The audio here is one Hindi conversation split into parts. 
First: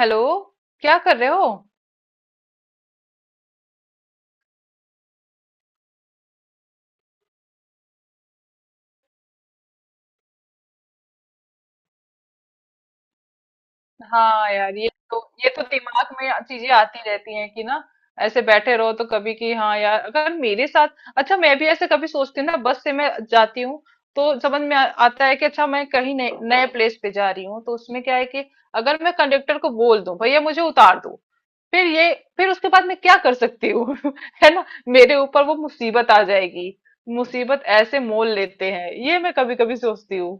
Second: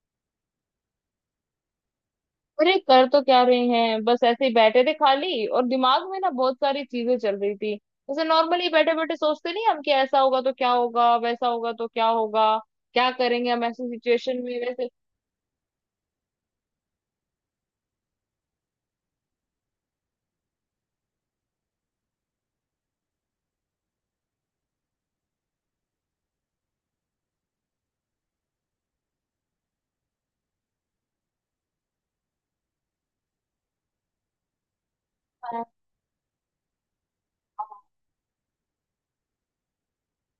हेलो। क्या कर रहे हो? अरे कर तो क्या रहे हैं बस ऐसे ही बैठे थे खाली और दिमाग में ना बहुत सारी चीजें चल रही थी। जैसे नॉर्मली बैठे बैठे सोचते नहीं हम कि ऐसा होगा तो क्या होगा वैसा होगा तो क्या होगा। क्या करेंगे हम ऐसी सिचुएशन हाँ में यार, वैसे। ये तो दिमाग में चीजें आती रहती हैं कि ना। ऐसे बैठे रहो तो कभी कि हाँ यार अगर मेरे साथ। अच्छा, मैं भी ऐसे कभी सोचती हूँ ना, बस से मैं जाती हूँ। तो समझ में आता है कि अच्छा मैं कहीं नए नए प्लेस पे जा रही हूँ, तो उसमें क्या है कि अगर मैं कंडक्टर को बोल दूं भैया मुझे उतार दो, फिर उसके बाद मैं क्या कर सकती हूँ? है ना, मेरे ऊपर वो मुसीबत आ जाएगी। मुसीबत हाँ ऐसे मोल लेते हैं, ये मैं कभी कभी सोचती हूँ।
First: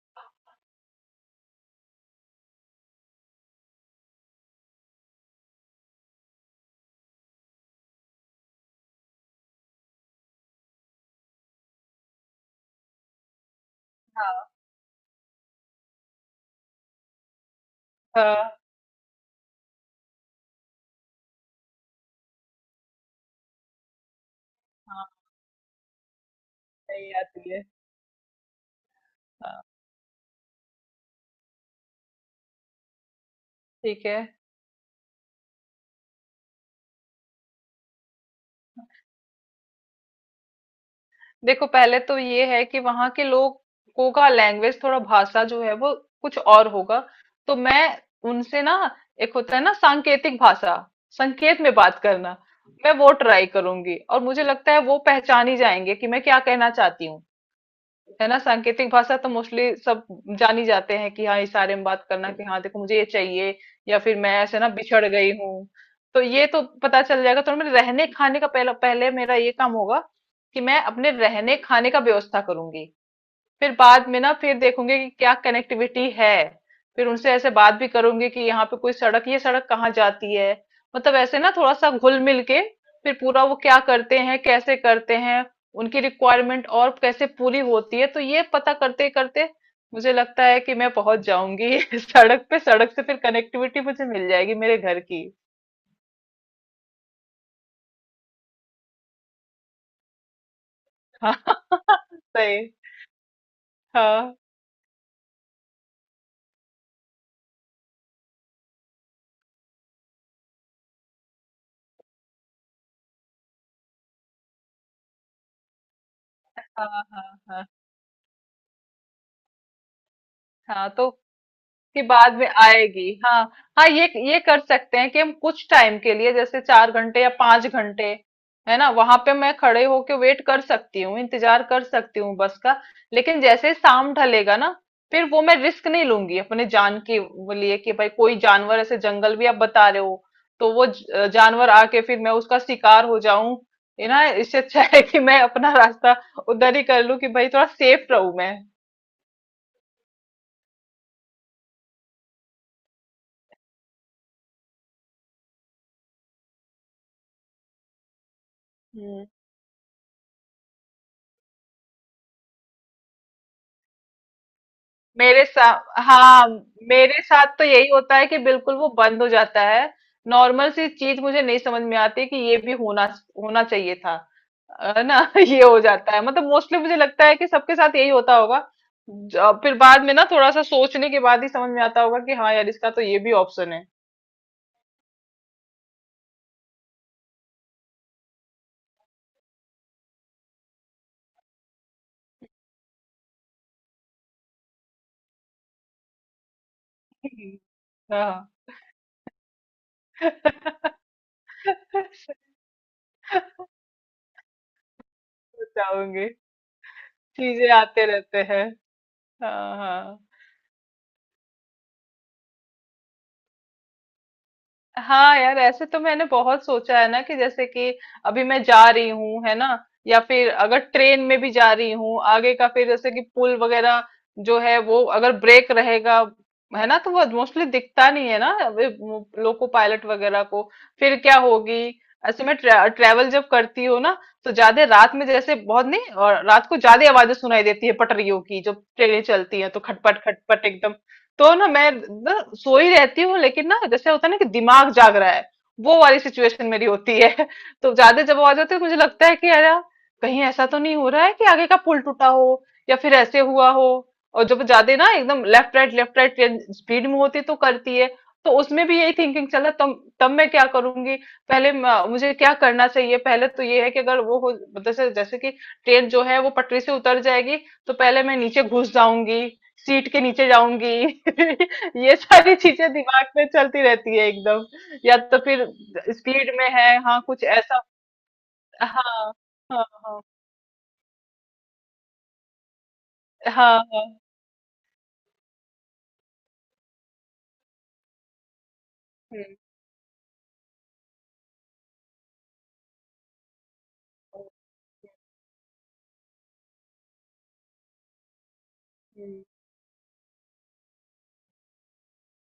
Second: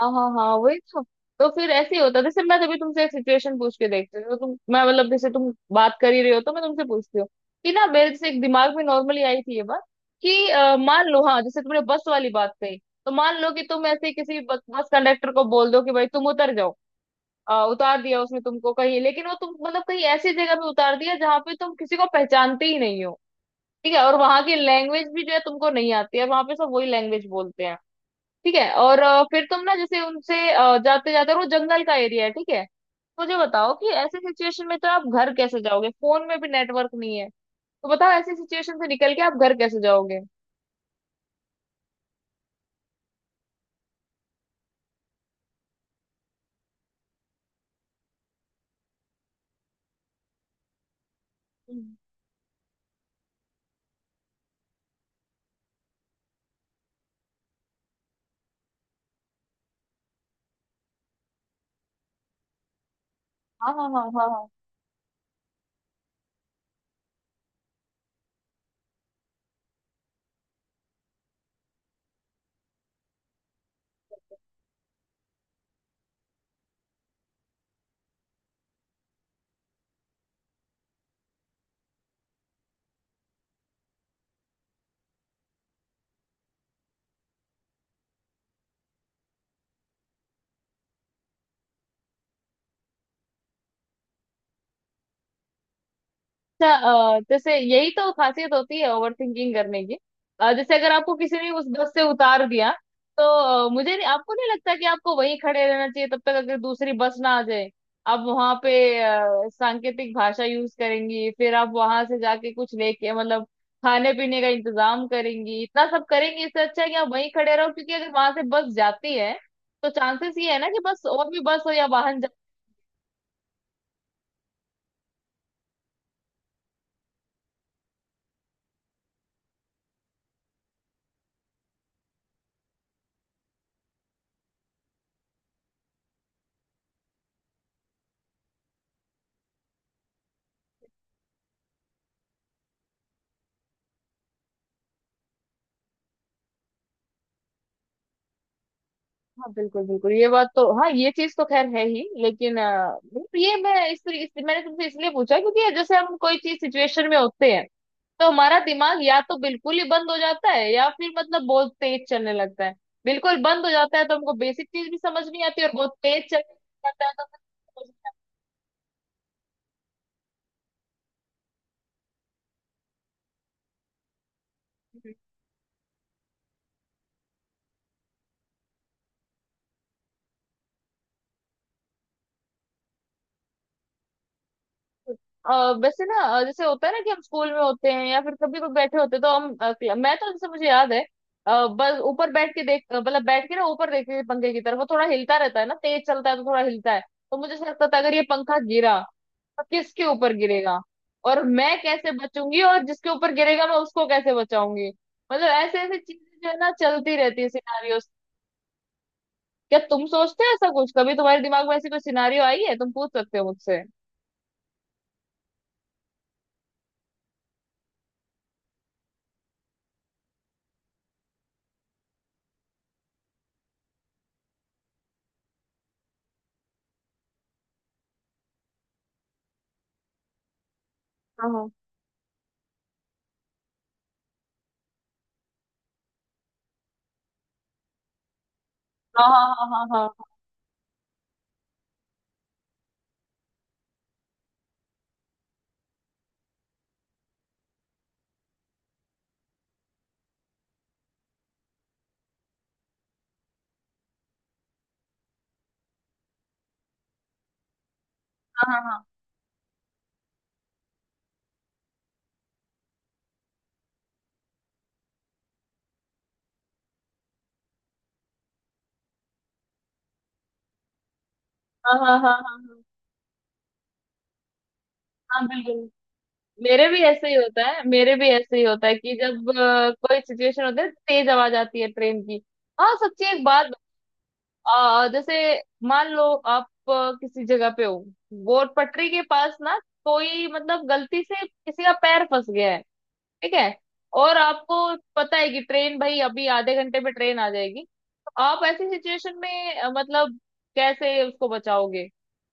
हाँ हाँ हाँ वही तो। तो फिर ऐसे ही होता है जैसे मैं तभी तुमसे एक सिचुएशन पूछ के देखती हूँ तो तुम मैं मतलब जैसे तुम बात कर ही रहे हो तो मैं तुमसे पूछती हूँ कि ना मेरे जैसे एक दिमाग में नॉर्मली आई थी ये बात कि मान लो। हाँ जैसे तुमने बस वाली बात कही तो मान लो कि तुम ऐसे किसी हाँ बस कंडक्टर को बोल दो कि भाई तुम उतर जाओ। उतार दिया उसने हाँ। तुमको कहीं, लेकिन वो तुम मतलब कहीं ऐसी जगह पे उतार दिया जहाँ पे तुम किसी को पहचानते ही नहीं हो। ठीक है। और वहां की लैंग्वेज भी जो है तुमको नहीं आती है, वहां पे सब वही नहीं लैंग्वेज आती है। बोलते हैं। ठीक है। और फिर तुम हाँ। ना जैसे उनसे जाते जाते, वो जंगल का एरिया है। ठीक है। तो मुझे बताओ कि ठीक है। ऐसे सिचुएशन में तो आप घर कैसे जाओगे, फोन में भी नेटवर्क नहीं है। तो बताओ ऐसी सिचुएशन से निकल के आप घर कैसे जाओगे। देखो, पहले तो ये है कि वहां के लोगों का लैंग्वेज, थोड़ा भाषा जो है वो कुछ और होगा। तो मैं उनसे ना, एक होता है ना सांकेतिक भाषा, संकेत में हम्म। बात करना। मैं वो ट्राई करूंगी और मुझे लगता है वो पहचान ही जाएंगे कि मैं क्या कहना चाहती हूँ। है ना, सांकेतिक भाषा तो मोस्टली सब जानी जाते हैं कि हाँ, इशारे में बात करना कि हाँ देखो मुझे ये चाहिए, हाँ हाँ या हाँ फिर मैं हाँ। ऐसे ना बिछड़ गई हूँ, तो ये तो पता चल जाएगा। तो मेरे रहने खाने का पहला पहले मेरा ये काम होगा कि मैं अपने रहने खाने का व्यवस्था करूंगी। फिर बाद में ना फिर देखूंगी कि क्या कनेक्टिविटी है। फिर उनसे ऐसे बात भी करूंगी कि यहाँ पे कोई सड़क, ये सड़क कहाँ जाती है, मतलब ऐसे ना थोड़ा सा घुल मिल के फिर पूरा वो क्या करते हैं, कैसे करते हैं, उनकी रिक्वायरमेंट और कैसे पूरी होती है, तो ये पता करते करते मुझे लगता है कि मैं पहुंच जाऊंगी सड़क पे। सड़क से फिर कनेक्टिविटी मुझे मिल जाएगी मेरे घर की। अच्छा। जैसे यही तो खासियत होती है ओवर थिंकिंग करने की। जैसे अगर आपको हाँ। किसी ने उस बस से उतार दिया, सही। तो अ, मुझे नहीं, आपको हाँ नहीं लगता कि आपको वहीं खड़े रहना चाहिए तब तक अगर दूसरी बस ना आ जाए? आप वहां पे सांकेतिक भाषा यूज करेंगी, फिर आप वहां से जाके कुछ लेके मतलब खाने पीने का इंतजाम करेंगी, इतना सब करेंगी। इससे अच्छा हाँ है कि आप वहीं हाँ खड़े हाँ रहो, क्योंकि अगर वहां से बस जाती है तो चांसेस ये है ना कि हाँ, बस तो और भी बस हो या कि वाहन। बाद में आएगी। हाँ हाँ, ये कर सकते हैं कि हम कुछ टाइम के लिए जैसे चार घंटे या पांच घंटे, है ना, वहां पे मैं खड़े होके वेट कर सकती हूँ, इंतजार कर सकती हूँ बस का। लेकिन जैसे ही शाम ढलेगा ना, फिर वो मैं रिस्क नहीं लूंगी अपने जान के वो लिए कि भाई कोई जानवर, ऐसे जंगल भी आप बता रहे हो, तो वो जानवर आके फिर मैं उसका शिकार हो जाऊं। है ना, इससे अच्छा है कि मैं अपना रास्ता उधर ही कर लूं कि भाई थोड़ा सेफ रहूं मैं। हाँ बिल्कुल बिल्कुल, ये बात तो, हाँ ये चीज तो खैर है ही, लेकिन मतलब ये मैं इस मैंने तुमसे इसलिए पूछा क्योंकि जैसे हम कोई चीज सिचुएशन में होते हैं, तो हमारा दिमाग या हम्म। तो बिल्कुल ही बंद हो जाता है या फिर मतलब बहुत तेज चलने लगता है। बिल्कुल बंद हो जाता है तो हमको बेसिक चीज भी समझ नहीं मेरे आती, और बहुत साथ, तेज हाँ, चलने लगता है मेरे साथ तो यही होता है कि बिल्कुल वो बंद हो जाता है। नॉर्मल सी चीज मुझे नहीं समझ में आती कि ये भी होना होना चाहिए था। है तो ना? ये हो जाता है, मतलब मोस्टली मुझे लगता है कि सबके साथ यही होता होगा। फिर बाद में ना थोड़ा सा सोचने के बाद ही समझ में आता होगा कि हाँ यार, इसका तो ये भी ऑप्शन है। वैसे ना, जैसे होता है ना कि हम स्कूल में होते हैं या फिर कभी कोई बैठे होते हैं, तो हम मैं तो, जैसे मुझे याद है, बस ऊपर बैठ के मतलब बैठ के ना ऊपर देख के पंखे की तरफ, वो थोड़ा हिलता रहता है ना, तेज चलता है तो थोड़ा हिलता है, तो मुझे हम्म। ऐसा लगता था अगर ये पंखा हाँ। गिरा तो किसके ऊपर गिरेगा, और मैं कैसे बचूंगी, और जिसके ऊपर गिरेगा मैं उसको कैसे बचाऊंगी। मतलब ऐसे ऐसे बताऊंगी। चीजें जो है ना, चलती रहती है, चीजें आते सिनारियोस। रहते हैं। हाँ क्या तुम हाँ। सोचते हो ऐसा कुछ? कभी तुम्हारे दिमाग में ऐसी कोई सिनारियो आई है? तुम पूछ सकते हो मुझसे। हाँ यार, ऐसे तो मैंने बहुत सोचा है ना कि जैसे कि अभी मैं जा रही हूँ, है ना, या फिर अगर ट्रेन में भी जा रही हूँ, आगे का फिर जैसे कि पुल वगैरह जो है वो अगर ब्रेक रहेगा, है ना, तो वो मोस्टली दिखता नहीं है ना अभी वो लोको पायलट वगैरह को, फिर क्या हाँ हाँ होगी। ऐसे मैं ट्रेवल जब करती हूँ ना, तो ज्यादा रात में, जैसे बहुत नहीं, और रात को ज्यादा आवाजें सुनाई देती है पटरियों की जब ट्रेनें हाँ चलती हाँ है, तो हाँ खटपट हाँ खटपट, तो ना मैं ना सोई रहती हूँ, लेकिन ना जैसे होता है ना कि दिमाग जाग रहा है, वो वाली सिचुएशन मेरी होती है। तो ज्यादा जब आवाज आती है तो मुझे लगता है कि अरे, कहीं ऐसा तो नहीं हो रहा है कि आगे का पुल टूटा हो, या फिर ऐसे हुआ हो। और जब ज्यादा ना एकदम लेफ्ट राइट ट्रेन स्पीड में होती तो करती है, तो हाँ हाँ उसमें भी हाँ। यही थिंकिंग चला तब, तब मैं क्या करूंगी, पहले मुझे क्या करना चाहिए। पहले तो ये है कि अगर वो हो, मतलब जैसे, जैसे कि ट्रेन जो है वो पटरी से उतर जाएगी, तो पहले मैं नीचे घुस जाऊंगी, सीट के नीचे जाऊंगी। हाँ ये हाँ हाँ हाँ सारी हाँ चीजें दिमाग में चलती रहती है एकदम, या तो हाँ। फिर बिल्कुल। स्पीड में मेरे है, भी हाँ ऐसे ही कुछ होता ऐसा। है, मेरे भी ऐसे ही होता है कि हाँ जब हाँ कोई हाँ सिचुएशन होता है, तेज आवाज आती है ट्रेन की। हाँ सच्ची एक बात। हाँ हाँ। जैसे मान लो आप किसी जगह पे हो, वो पटरी के पास हम्म। ना, कोई मतलब गलती से किसी का पैर फंस गया है, ठीक है, और आपको पता है कि ट्रेन भाई अभी आधे घंटे में ट्रेन आ जाएगी। तो आप ऐसी सिचुएशन हम्म। में मतलब कैसे उसको बचाओगे?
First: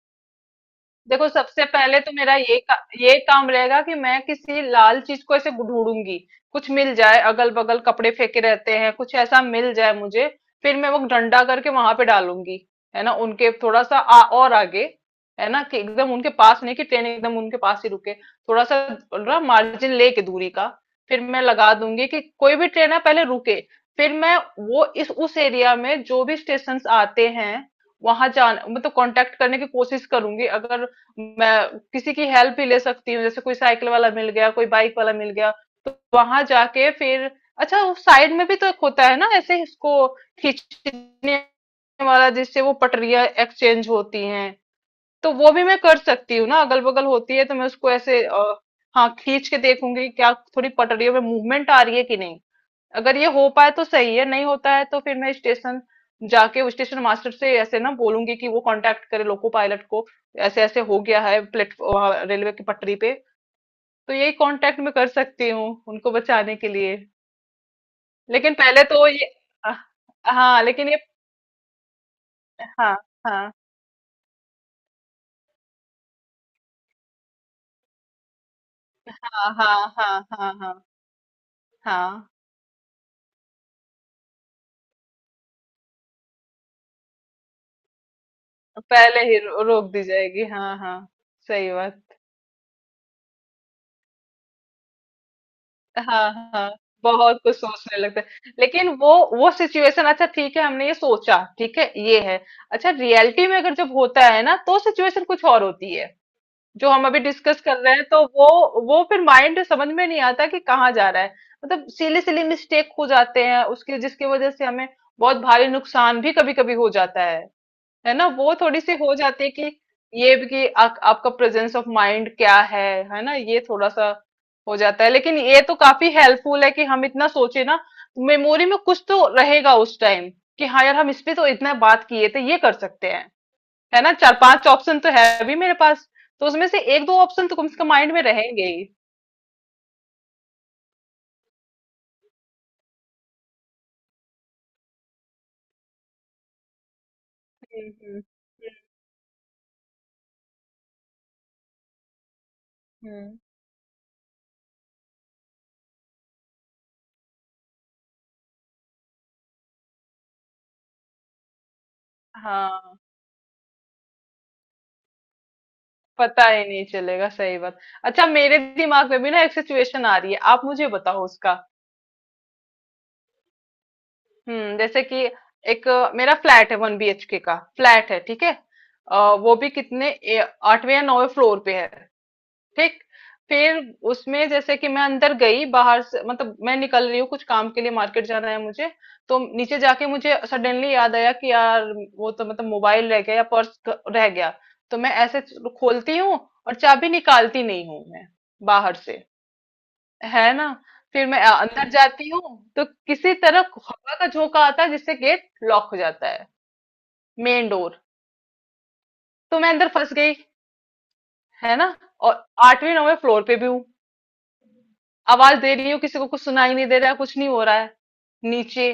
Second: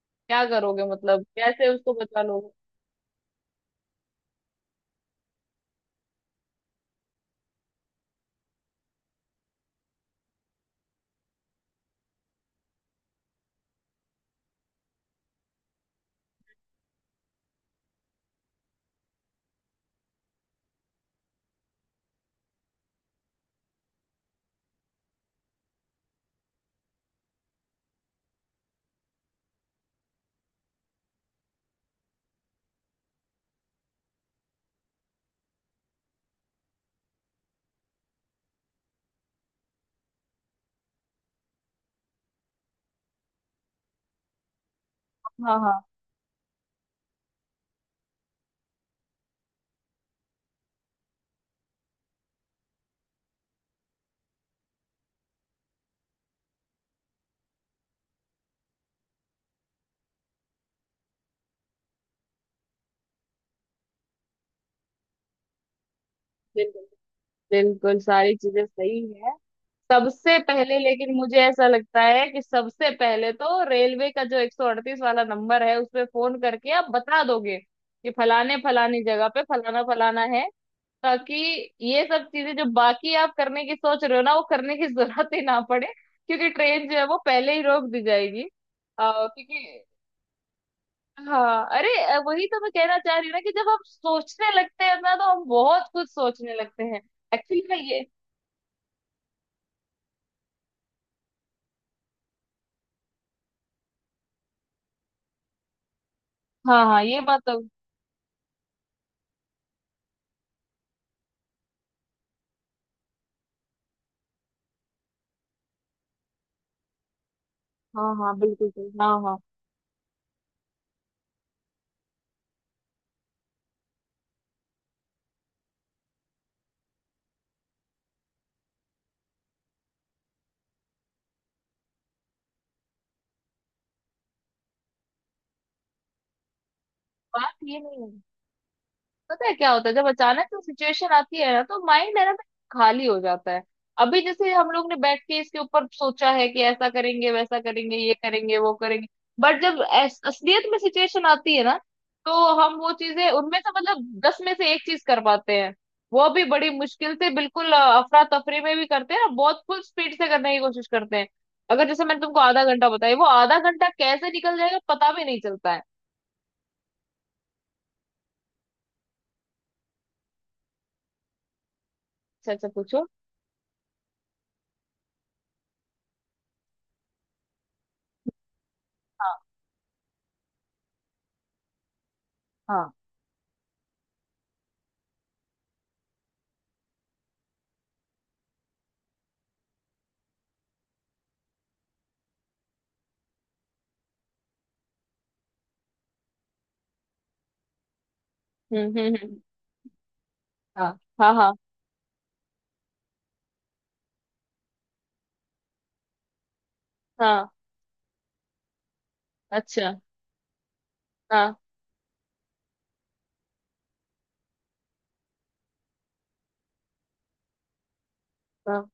क्या करोगे? मतलब देखो, सबसे कैसे उसको पहले तो बचा मेरा लोगे? ये काम रहेगा कि मैं किसी लाल चीज को ऐसे ढूंढूंगी, कुछ मिल जाए अगल बगल, कपड़े फेंके रहते हैं, कुछ ऐसा मिल जाए मुझे। फिर मैं वो डंडा करके वहां पे डालूंगी, है ना, उनके थोड़ा सा और आगे, है ना, कि एकदम उनके पास नहीं कि ट्रेन एकदम उनके पास ही रुके, थोड़ा सा ना मार्जिन लेके दूरी का। फिर मैं लगा दूंगी कि कोई भी ट्रेन है पहले रुके। फिर मैं वो इस उस एरिया में जो भी स्टेशन आते हैं, वहां जान मतलब कांटेक्ट करने की कोशिश करूंगी। अगर मैं किसी की हेल्प भी ले सकती हूँ, जैसे कोई साइकिल वाला मिल गया, कोई बाइक वाला मिल गया, तो वहां जाके फिर अच्छा वो साइड में भी तो एक होता है ना ऐसे, इसको खींचने वाला, जिससे वो पटरियां एक्सचेंज होती हैं, तो वो हाँ भी मैं हाँ कर सकती हूँ ना, अगल बगल होती है, तो मैं उसको ऐसे हाँ, खींच के देखूंगी क्या थोड़ी पटरियों में मूवमेंट आ रही है कि नहीं। अगर ये हो पाए तो सही है, नहीं होता है तो फिर मैं स्टेशन जाके स्टेशन मास्टर से ऐसे ना बोलूंगी कि वो कांटेक्ट करे लोको पायलट को, ऐसे ऐसे हो गया है प्लेटफॉर्म रेलवे की पटरी पे। तो यही कांटेक्ट में कर सकती हूँ उनको बचाने के बिल्कुल लिए। बिल्कुल, सारी लेकिन चीजें पहले सही तो ये है। अ, सबसे हाँ, पहले, लेकिन ये लेकिन मुझे ऐसा लगता है कि सबसे हाँ पहले हाँ तो रेलवे का जो 138 वाला नंबर है उस पे फोन करके आप बता दोगे कि फलाने फलानी जगह पे हाँ फलाना हाँ हाँ फलाना है, हाँ हाँ ताकि ये सब हाँ। चीजें जो बाकी आप करने की सोच रहे हो ना वो करने की जरूरत ही ना पड़े, क्योंकि ट्रेन जो है वो पहले ही रोक दी जाएगी। पहले ही क्योंकि रोक दी जाएगी, हाँ हाँ। हाँ, सही अरे, बात। वही तो मैं कहना चाह रही हूँ ना कि जब हम सोचने लगते हैं ना तो हम बहुत कुछ हाँ सोचने हाँ। लगते हैं। बहुत कुछ एक्चुअली में सोचने ये। लगता है, लेकिन वो सिचुएशन, अच्छा ठीक है हमने ये सोचा, ठीक है ये है, अच्छा रियलिटी में अगर जब होता है ना, तो सिचुएशन कुछ और होती है हाँ जो हाँ, हम ये अभी बात तो। डिस्कस कर रहे हैं। तो वो फिर माइंड समझ में नहीं आता कि कहाँ जा रहा है। मतलब सिली सिली मिस्टेक हो जाते हैं उसके, जिसकी वजह से हमें बहुत भारी नुकसान भी कभी कभी हो जाता है। हाँ है ना, हाँ वो बिल्कुल थोड़ी सही। सी हाँ हो हाँ। जाती है कि ये भी कि आपका प्रेजेंस ऑफ माइंड क्या है ना, ये थोड़ा सा हो जाता है। लेकिन ये तो काफी हेल्पफुल है कि हम इतना सोचे ना, मेमोरी में कुछ तो रहेगा उस टाइम कि हाँ यार, हम इस पे तो इतना बात किए थे, ये कर सकते हैं, है ना, चार पांच ऑप्शन तो है अभी मेरे पास, तो उसमें से एक दो ऑप्शन बात तो कम से ये कम नहीं है। माइंड में रहेंगे ही। पता है क्या होता है? जब अचानक से सिचुएशन आती है ना, तो माइंड है ना, खाली हो जाता है। अभी जैसे हम लोग ने बैठ के इसके ऊपर सोचा है कि ऐसा करेंगे वैसा करेंगे ये हम्म। करेंगे वो करेंगे, बट जब असलियत में सिचुएशन आती है ना, तो हम वो हम्म। हम्म। चीजें उनमें से मतलब 10 में से एक चीज कर पाते हैं, वो भी बड़ी मुश्किल से, बिल्कुल अफरा तफरी में भी करते हैं और बहुत फुल स्पीड से करने की कोशिश करते हैं। अगर जैसे मैंने तुमको आधा घंटा हाँ, बताया, वो आधा घंटा कैसे निकल जाएगा पता भी नहीं चलता है। पता ही नहीं चलेगा, सही बात। अच्छा, मेरे दिमाग में भी ना एक सिचुएशन आ रही है, आप मुझे बताओ उसका। अच्छा अच्छा, पूछो। जैसे कि मेरा फ्लैट है, वन बीएचके का फ्लैट है, ठीक है। हाँ वो भी कितने आठवें या नौवें फ्लोर पे है। हाँ। ठीक, फिर उसमें जैसे कि मैं अंदर गई, बाहर से मतलब मैं निकल रही हूँ कुछ काम के लिए, मार्केट जाना है मुझे। तो नीचे जाके मुझे सडनली याद आया कि यार, वो तो मतलब मोबाइल रह गया या पर्स रह गया। तो मैं ऐसे खोलती हूँ, और चाबी निकालती नहीं हूँ मैं बाहर से, हम्म। है ना। हाँ फिर हाँ मैं हाँ अंदर जाती हूँ, तो किसी तरह हवा का झोंका आता है जिससे गेट लॉक हो जाता है, हाँ। Main door. तो मैं अंदर अच्छा। फंस गई, हाँ है ना, और आठवीं नौवें फ्लोर पे भी हूँ, आवाज दे रही हूँ किसी को, कुछ सुनाई नहीं दे रहा है, कुछ नहीं हो रहा है हाँ। नीचे।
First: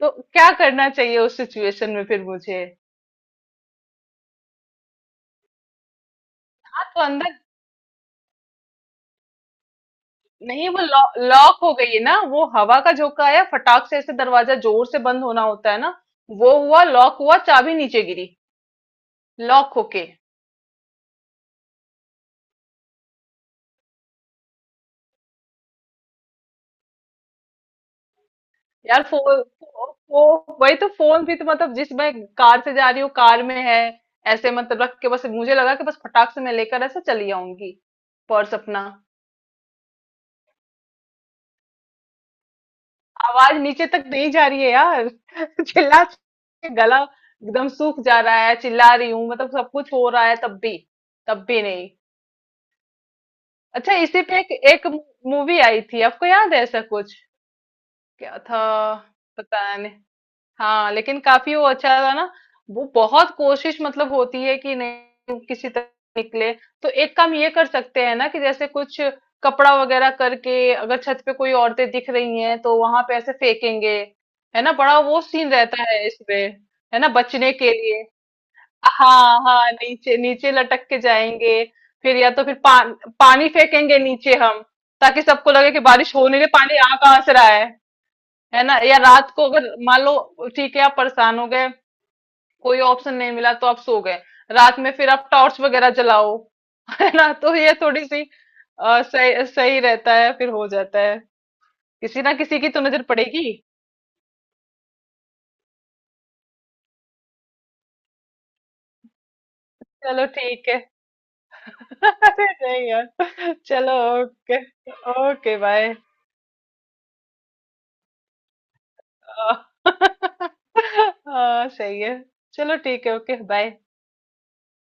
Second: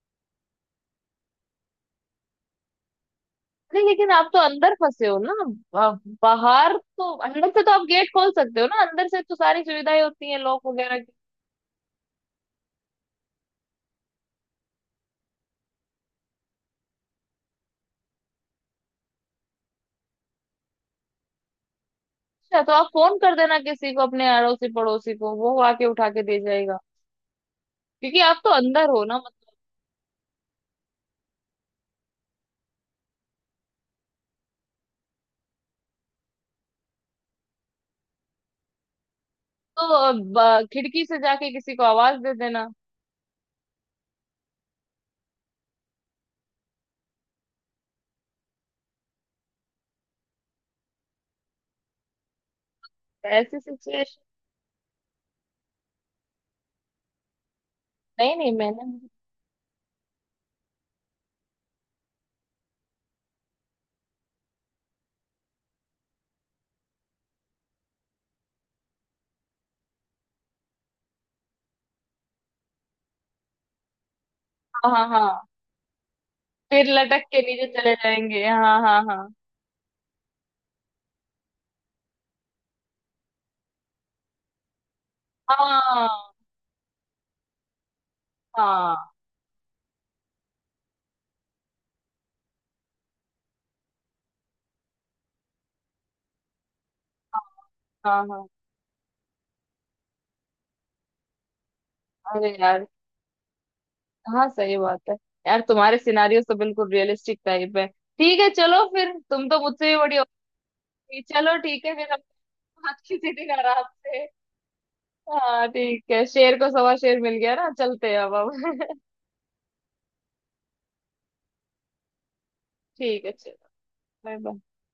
तो क्या करना चाहिए उस सिचुएशन में फिर मुझे? नहीं, लेकिन आप तो अंदर फंसे हो ना। बाहर हाँ, तो तो, अंदर, अंदर से तो आप गेट खोल सकते हो ना, अंदर से तो सारी सुविधाएं होती हैं लॉक नहीं वो वगैरह की। लॉक हो गई है ना, वो हवा का झोंका आया फटाक से, ऐसे दरवाजा जोर से बंद होना होता है ना, वो हुआ, लॉक हुआ, चाबी नीचे गिरी लॉक होके। अच्छा तो आप फोन कर देना किसी को, अपने अड़ोसी पड़ोसी को, वो आके उठा के दे जाएगा, क्योंकि आप तो अंदर यार हो ना फोन, मतलब। वही तो फोन भी तो, मतलब जिस, मैं कार से जा रही हूँ, कार में है। ऐसे मतलब रख के, बस मुझे लगा कि बस फटाक से मैं लेकर ऐसे चली आऊंगी पर्स अपना। तो खिड़की से जाके किसी को आवाज दे देना। आवाज नीचे तक नहीं जा रही है यार, चिल्ला के गला एकदम सूख जा रहा है, चिल्ला रही हूँ, मतलब सब कुछ हो रहा है, तब भी, तब भी नहीं। ऐसी अच्छा, सिचुएशन। इसी पे एक मूवी आई थी, आपको याद है ऐसा कुछ, नहीं क्या नहीं, था? मैंने। पता नहीं। हाँ, लेकिन काफी वो अच्छा था ना, वो बहुत कोशिश मतलब होती है कि नहीं किसी तरह निकले। तो एक काम ये कर सकते हैं ना कि जैसे कुछ कपड़ा वगैरह करके अगर छत पे कोई औरतें दिख रही हैं तो वहां पे ऐसे फेंकेंगे, है ना, हाँ बड़ा हाँ वो हाँ, सीन रहता है इसमें, फिर है ना, लटक के बचने नीचे के चले लिए। जाएंगे, हाँ हाँ हाँ। हाँ हाँ, नीचे नीचे लटक के जाएंगे, फिर या तो फिर पानी फेंकेंगे नीचे हम, ताकि सबको लगे कि बारिश हो हाँ नहीं रही, पानी आ कहाँ से रहा है ना, या हाँ रात को अगर मान लो, ठीक है आप परेशान हो गए, कोई ऑप्शन नहीं मिला, तो आप सो गए, रात में फिर आप टॉर्च वगैरह जलाओ। है ना, हाँ तो ये थोड़ी सी हाँ हाँ। सही सही रहता है, फिर हो जाता है, किसी ना अरे किसी की तो यार। नजर पड़ेगी। हाँ सही बात है। यार तुम्हारे सिनारियों तो बिल्कुल रियलिस्टिक टाइप है। ठीक है चलो, फिर तुम तो मुझसे भी बड़ी हो चलो ठीक है। गई। चलो ठीक है, फिर हम अरे नहीं बात किसी दिन यार, आराम चलो। से। ओके। ओके हाँ बाय। ठीक है, शेर को सवा शेर मिल गया ना, चलते हैं अब हम। हाँ, सही है, चलो ठीक है, ठीक है ओके चलो, बाय। Bye bye.